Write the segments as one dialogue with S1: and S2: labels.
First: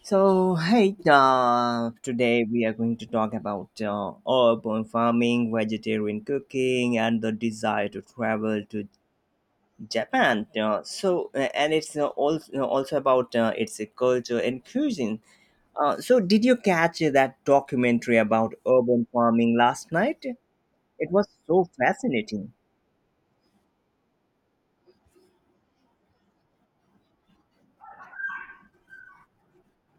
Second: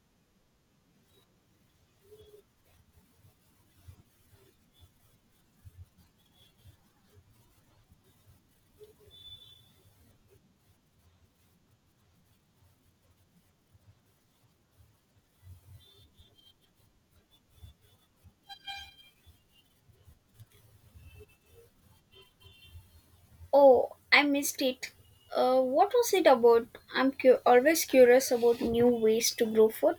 S1: So, hey, today we are going to talk about urban farming, vegetarian cooking, and the desire to travel to Japan. And it's also about its culture and cuisine. Did you catch that documentary about urban farming last night? It was so fascinating.
S2: Oh, I missed it. What was it about? Always curious about new ways to grow food.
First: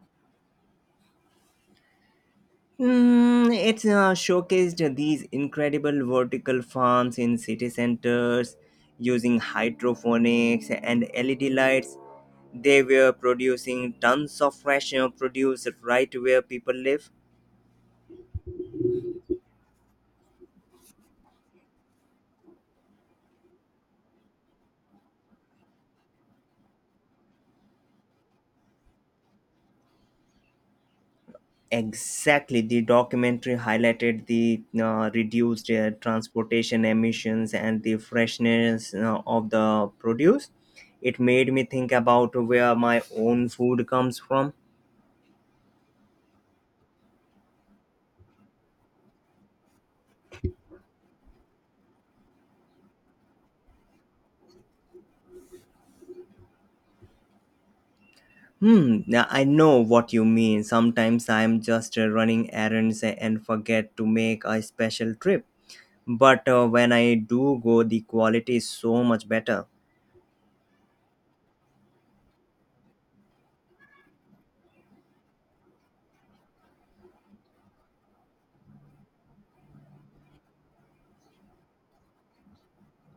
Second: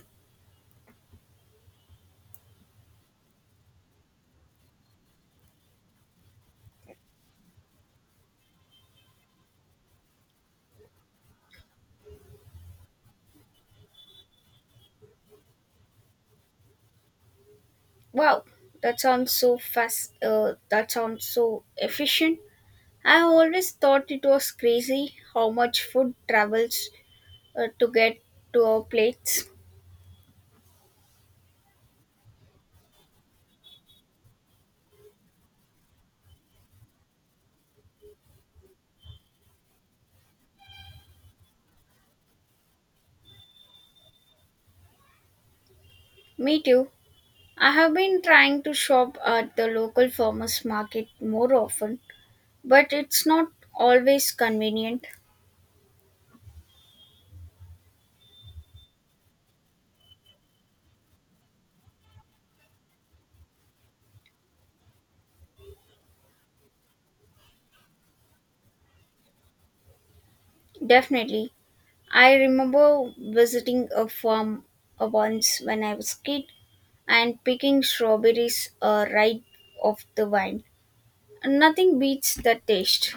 S1: It's showcased these incredible vertical farms in city centers using hydroponics and LED lights. They were producing tons of fresh produce right where people live.
S2: Wow, that sounds so fast. That sounds so efficient. I always thought it was crazy how much food travels to get to our plates.
S1: Exactly, the documentary highlighted the reduced transportation emissions and the freshness of the produce. It made me think about where my own food comes from.
S2: Me too. I have been trying to shop at the local farmers market more often, but it's not always convenient.
S1: Hmm, yeah, I know what you mean. Sometimes I'm just running errands and forget to make a special trip. But when I do go, the quality is so much better.
S2: Definitely. I remember visiting a farm once when I was kid and picking strawberries, right off the vine. Nothing beats the taste.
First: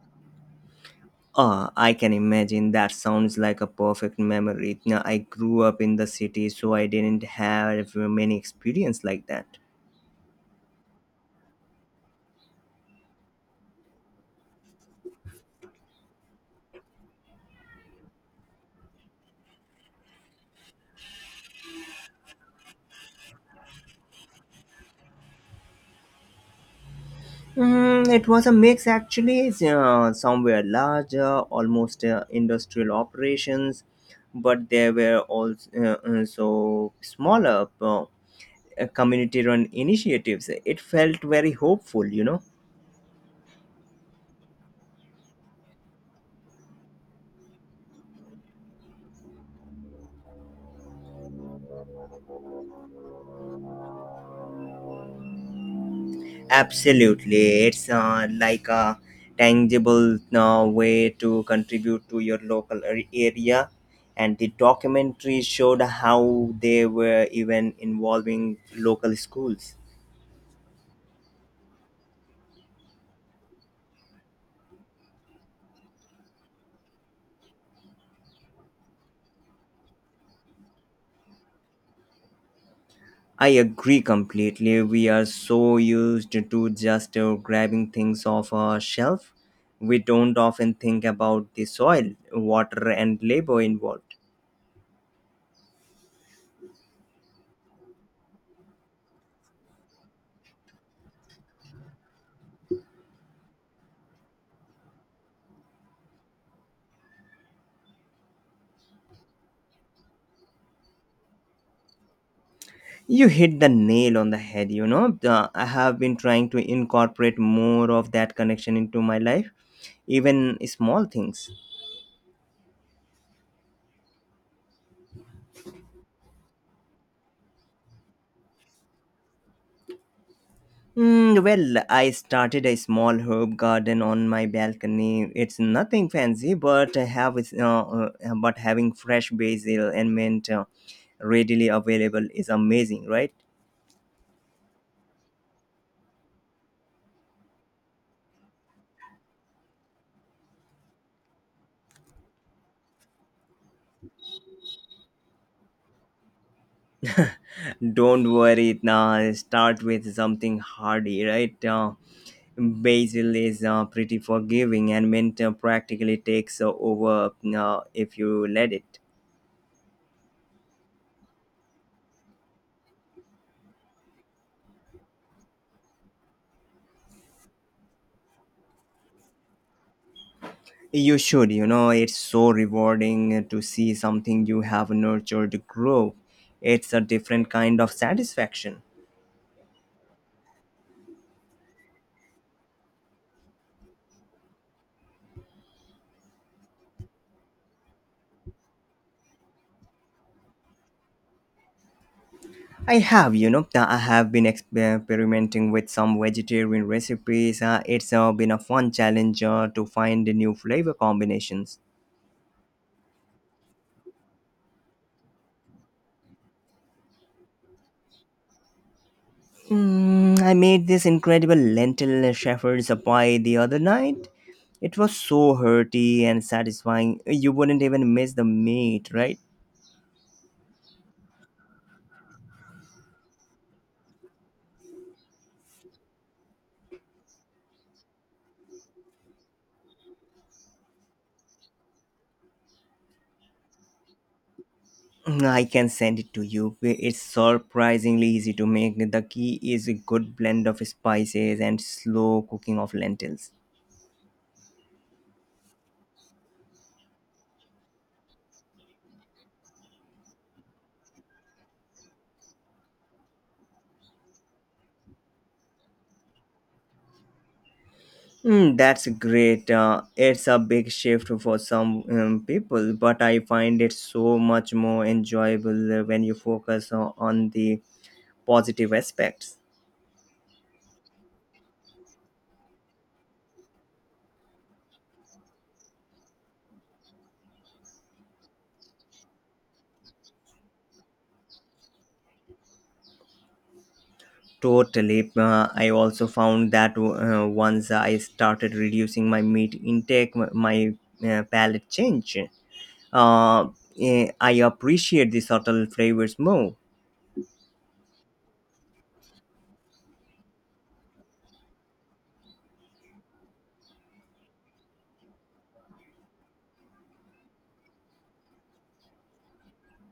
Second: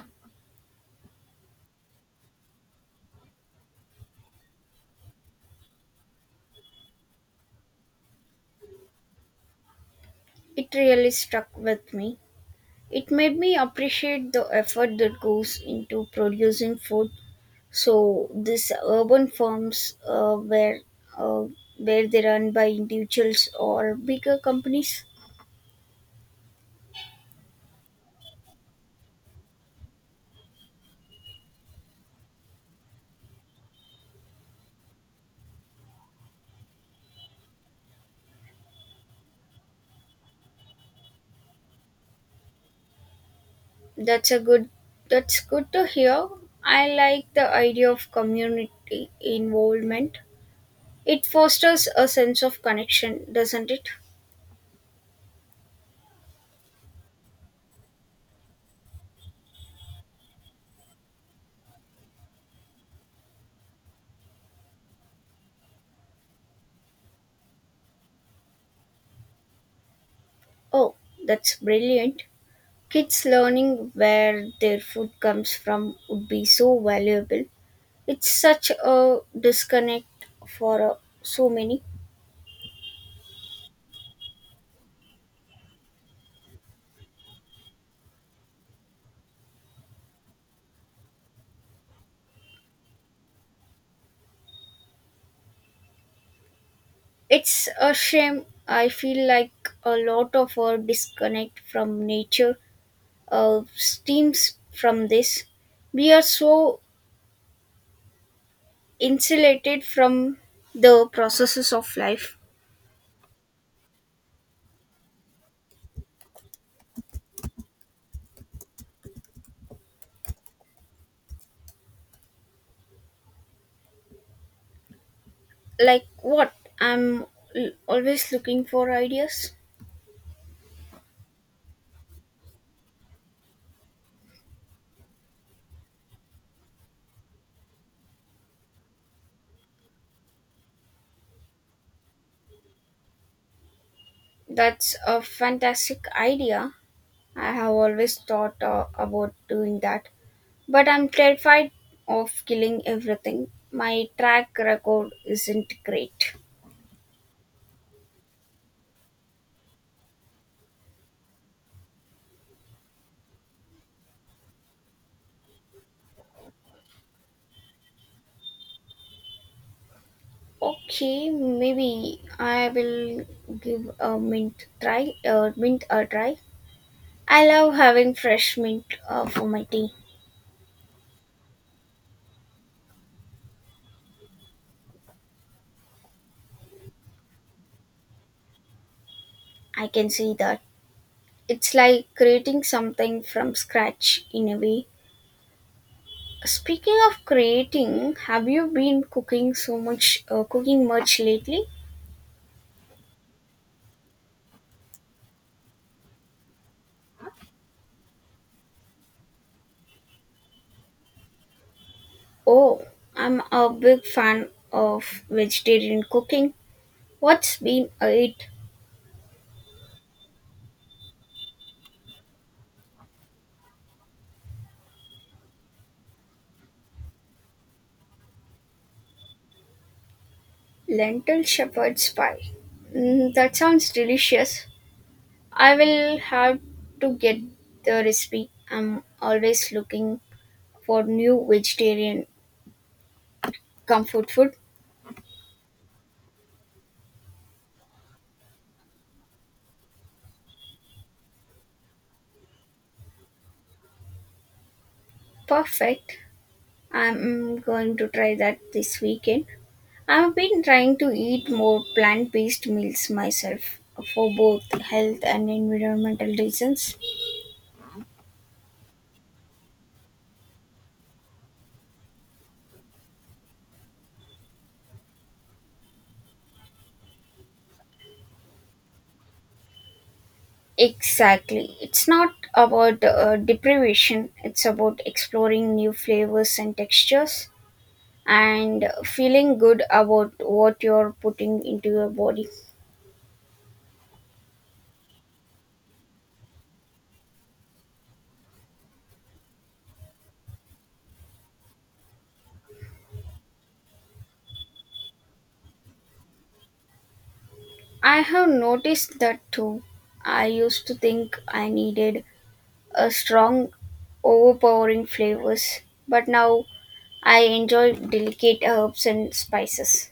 S1: Ah, I can imagine that sounds like a perfect memory. Now, I grew up in the city, so I didn't have many experience like that.
S2: It really stuck with me. It made me appreciate the effort that goes into producing food. So these urban farms, uh, where they run by individuals or bigger companies?
S1: It was a mix actually, somewhere larger, almost industrial operations, but there were also so smaller community run initiatives. It felt very hopeful, you know.
S2: That's a good that's good to hear. I like the idea of community involvement. It fosters a sense of connection, doesn't it?
S1: Absolutely. It's like a tangible way to contribute to your local area. And the documentary showed how they were even involving local schools.
S2: Oh, that's brilliant. Kids learning where their food comes from would be so valuable. It's such a disconnect for so many.
S1: I agree completely. We are so used to just grabbing things off a shelf. We don't often think about the soil, water, and labor involved.
S2: It's a shame. I feel like a lot of our disconnect from nature stems from this. We are so insulated from the processes of life.
S1: You hit the nail on the head, you know. I have been trying to incorporate more of that connection into my life, even small things.
S2: Like what? I'm always looking for ideas.
S1: Well, I started a small herb garden on my balcony. It's nothing fancy, but but having fresh basil and mint readily available is amazing, right?
S2: That's a fantastic idea. I have always thought about doing that. But I'm terrified of killing everything. My track record isn't great.
S1: Don't worry, now start with something hardy, right? Basil is pretty forgiving, and mint practically takes over if you let it.
S2: Okay, maybe I will give a mint try. Mint a try. I love having fresh mint for my tea.
S1: You should, you know, it's so rewarding to see something you have nurtured grow. It's a different kind of satisfaction.
S2: I can see that. It's like creating something from scratch in a way. Speaking of creating, have you been cooking much lately?
S1: I have, you know, I have been experimenting with some vegetarian recipes. It's been a fun challenge to find new flavor combinations.
S2: Oh, I'm a big fan of vegetarian cooking. What's been it?
S1: I made this incredible lentil shepherd's pie the other night. It was so hearty and satisfying. You wouldn't even miss the meat, right?
S2: Lentil shepherd's pie, mm, that sounds delicious. I will have to get the recipe. I'm always looking for new vegetarian comfort food.
S1: I can send it to you. It's surprisingly easy to make. The key is a good blend of spices and slow cooking of lentils.
S2: Perfect. I'm going to try that this weekend. I've been trying to eat more plant based meals myself for both health and environmental reasons.
S1: That's great. It's a big shift for some people, but I find it so much more enjoyable when you focus on the positive aspects.
S2: Exactly. It's not about deprivation, it's about exploring new flavors and textures and feeling good about what you're putting into your body.
S1: Totally. I also found that once I started reducing my meat intake, palate changed. uh, I appreciate the subtle flavors more.
S2: I have noticed that too. I used to think I needed a strong, overpowering flavors, but now I enjoy delicate herbs and spices.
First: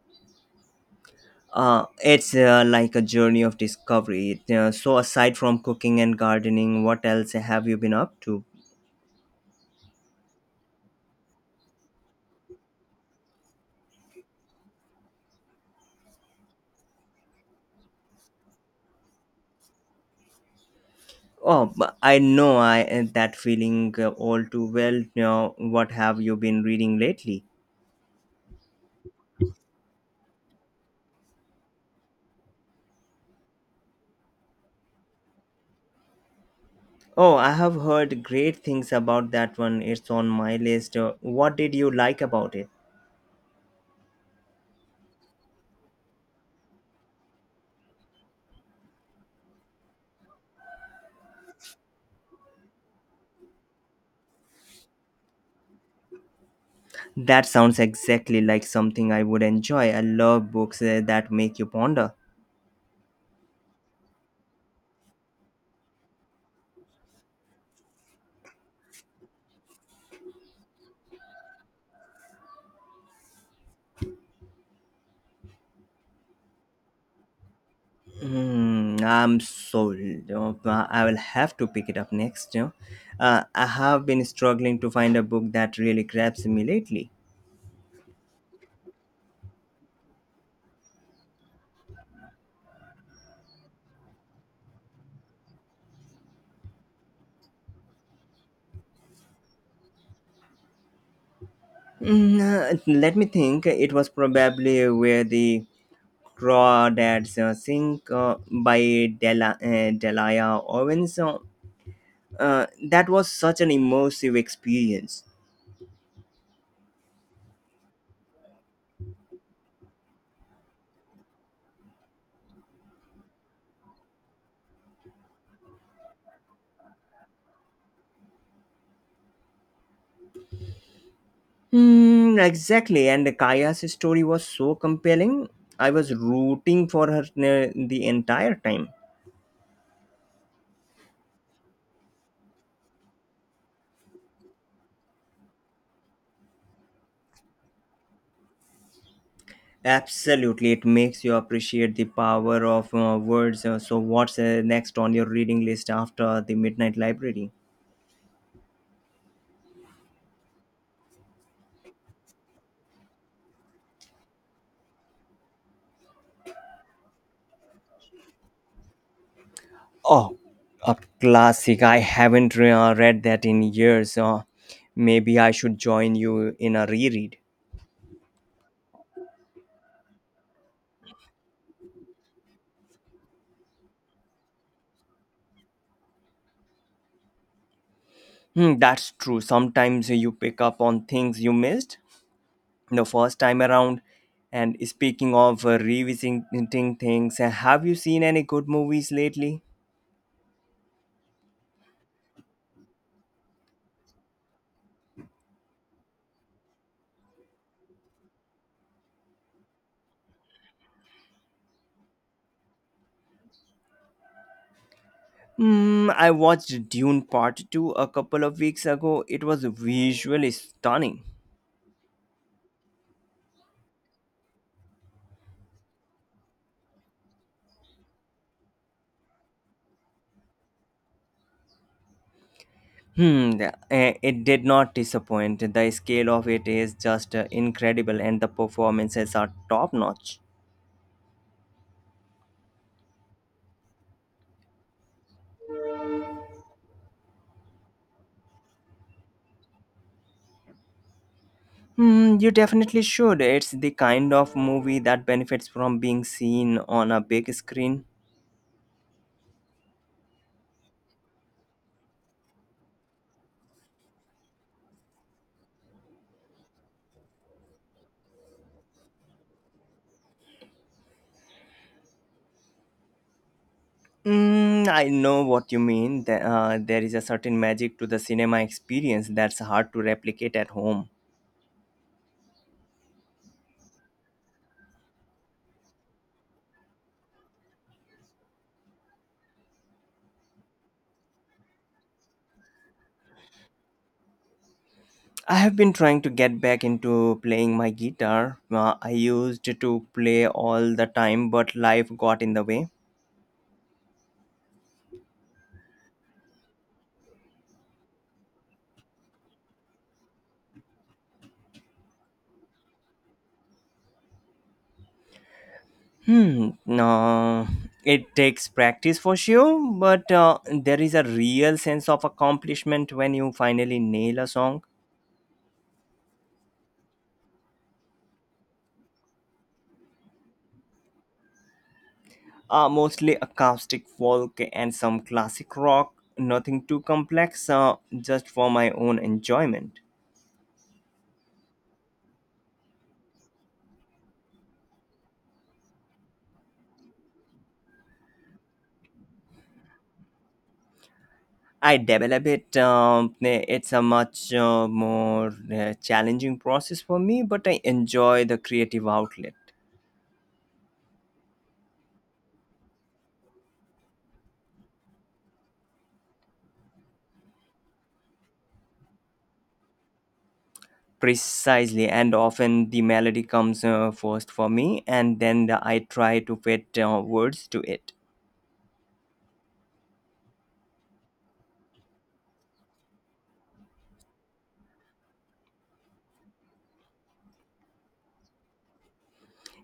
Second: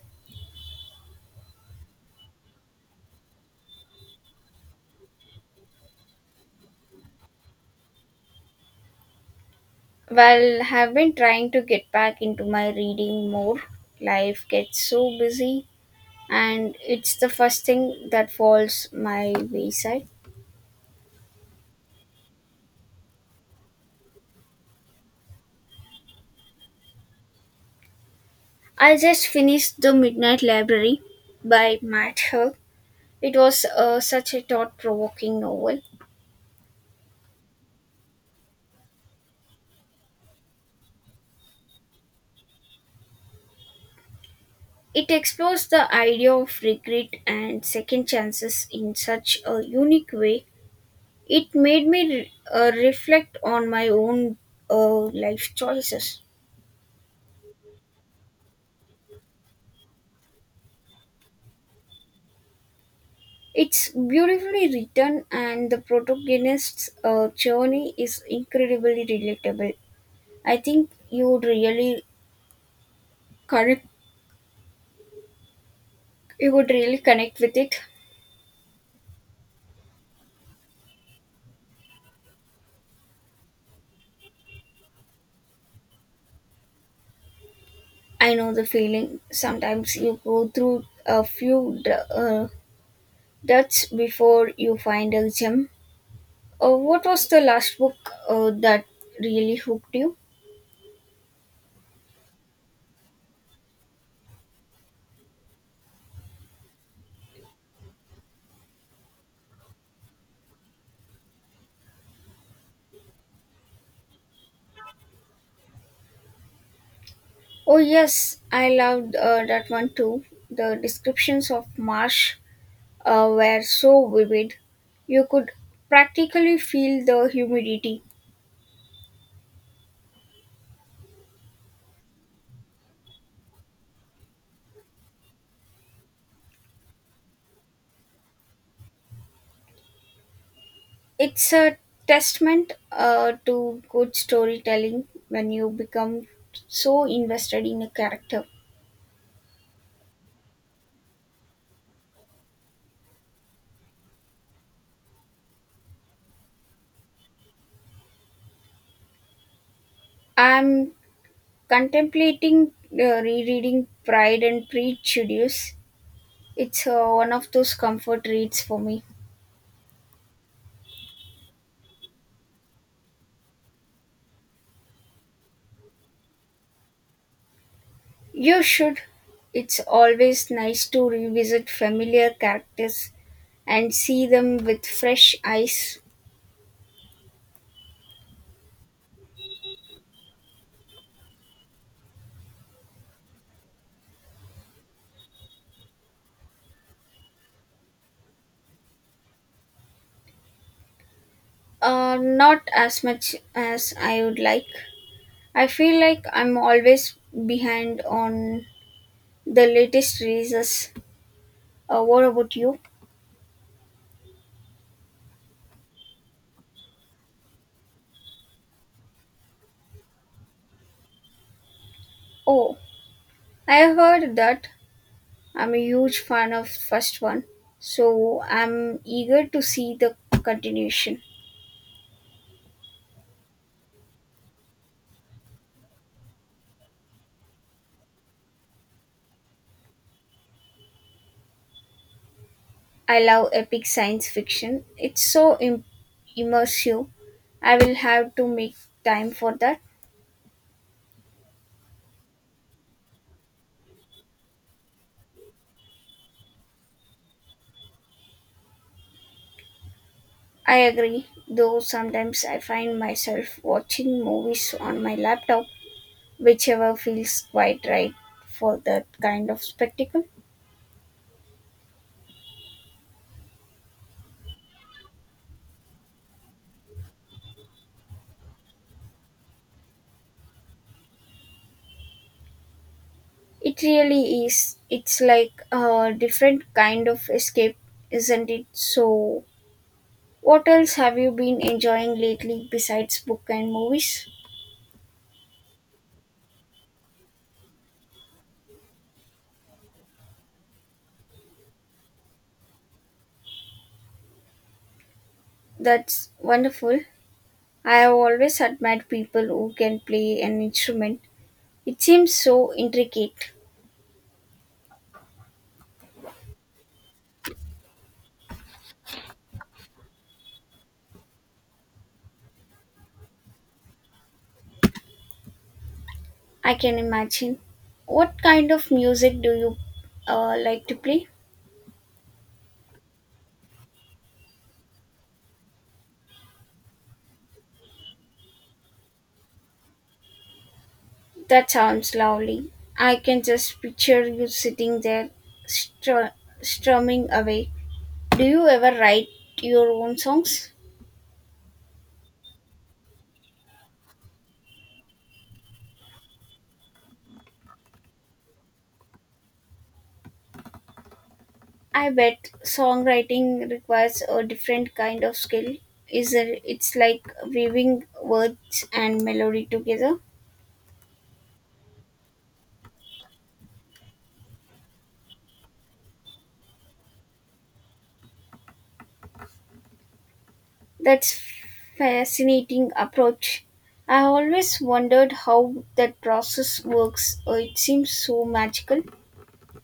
S1: It's like a journey of discovery. Aside from cooking and gardening, what else have you been up to?
S2: Well, have been trying to get back into my reading more. Life gets so busy, and it's the first thing that falls my wayside.
S1: Oh, but I know that feeling all too well. You know what have you been reading lately?
S2: I just finished The Midnight Library by Matt Haig. It was such a thought provoking novel.
S1: Oh, I have heard great things about that one. It's on my list. What did you like about it?
S2: It explores the idea of regret and second chances in such a unique way. It made me reflect on my own life choices.
S1: That sounds exactly like something I would enjoy. I love books that make you ponder.
S2: It's beautifully written, and the protagonist's journey is incredibly relatable. I think you would really connect. You would really connect with it.
S1: Hmm, I'm sold. You know, I will have to pick it up next. I have been struggling to find a book that really grabs me lately.
S2: I know the feeling. Sometimes you go through a duds before you find a gem. What was the last book that really hooked you?
S1: Let me think. It was probably where the crawdads sink by Delia Owens. That was such an immersive experience.
S2: Oh yes, I loved that one too. The descriptions of marsh were so vivid. You could practically feel the humidity.
S1: Hmm, exactly. And Kaya's story was so compelling. I was rooting for her the entire time.
S2: It's a testament to good storytelling when you become so invested in a character.
S1: Absolutely, it makes you appreciate the power of words. What's next on your reading list after the Midnight Library?
S2: I'm contemplating rereading Pride and Prejudice. It's one of those comfort reads for me.
S1: Oh, a classic. I haven't read that in years. Maybe I should join you in a reread.
S2: You should. It's always nice to revisit familiar characters and see them with fresh eyes.
S1: Hmm, that's true. Sometimes you pick up on things you missed the first time around. And speaking of revisiting things, have you seen any good movies lately?
S2: Not as much as I would like. I feel like I'm always behind on the latest releases. What about you?
S1: I watched Dune Part 2 a couple of weeks ago. It was visually stunning.
S2: Oh, I heard that. I'm a huge fan of first one, so I'm eager to see the continuation.
S1: Hmm, the- it did not disappoint. The scale of it is just incredible, and the performances are top notch.
S2: I love epic science fiction. Immersive. I will have to make time for that.
S1: Hmm, you definitely should. It's the kind of movie that benefits from being seen on a big screen.
S2: I agree, though sometimes I find myself watching movies on my laptop, whichever feels quite right for that kind of spectacle.
S1: I know what you mean. There is a certain magic to the cinema experience that's hard to replicate at home.
S2: It really is. It's like a different kind of escape, isn't it? So, what else have you been enjoying lately besides book and movies?
S1: I have been trying to get back into playing my guitar. I used to play all the time, but life got in the way.
S2: That's wonderful. I have always admired people who can play an instrument. It seems so intricate.
S1: Hmm. No, it takes practice for sure, but there is a real sense of accomplishment when you finally nail a song.
S2: I can imagine. What kind of music do you like to play?
S1: Mostly acoustic folk and some classic rock. Nothing too complex. Just for my own enjoyment.
S2: That sounds lovely. I can just picture you sitting there str- strumming away. Do you ever write your own songs?
S1: I develop it. It's a much more challenging process for me, but I enjoy the creative outlet
S2: I bet songwriting requires a different kind of skill. It's like weaving words and melody together.
S1: precisely. And often the melody comes first for me, and I try to fit words to it.
S2: That's fascinating approach. I always wondered how that process works. It seems so magical.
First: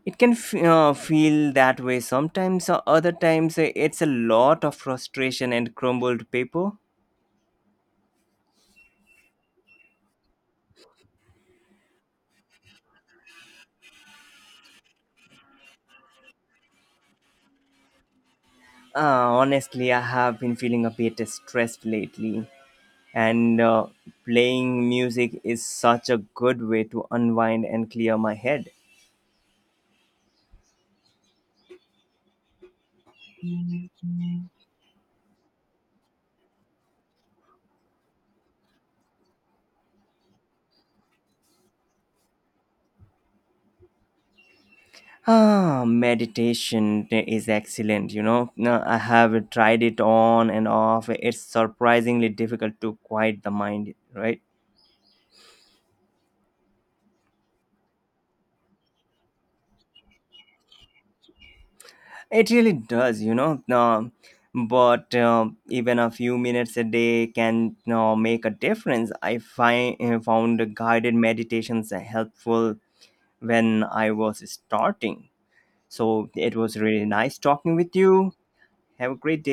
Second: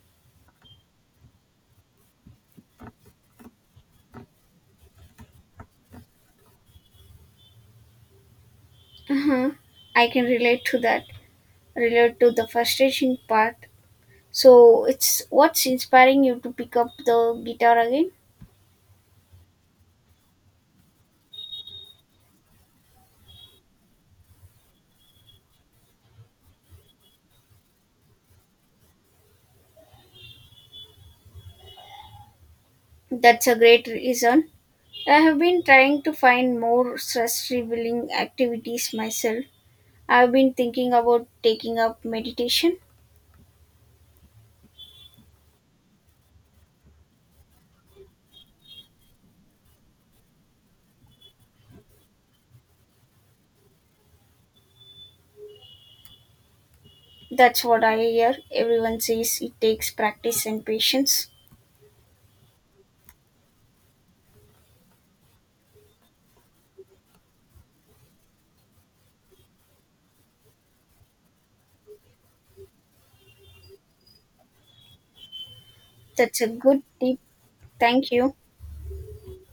S1: It can feel that way sometimes, or other times it's a lot of frustration and crumbled paper.
S2: Uh-huh. I can relate to that. Relate to the frustration part. So it's what's inspiring you to pick up the guitar again.
S1: Honestly, I have been feeling a bit stressed lately and playing music is such a good way to unwind and clear my head.
S2: That's a great reason. I have been trying to find more stress relieving activities myself. I've been thinking about taking up meditation.
S1: Ah, meditation is excellent, you know. Now, I have tried it on and off. It's surprisingly difficult to quiet the mind, right?
S2: That's what I hear. Everyone says it takes practice and patience.
S1: It really does, you know. Now, but even a few minutes a day can you make a difference. I find found guided meditations helpful when I was starting. So
S2: That's a
S1: it was
S2: good
S1: really
S2: tip.
S1: nice talking with
S2: Thank
S1: you.
S2: you.
S1: Have a great day.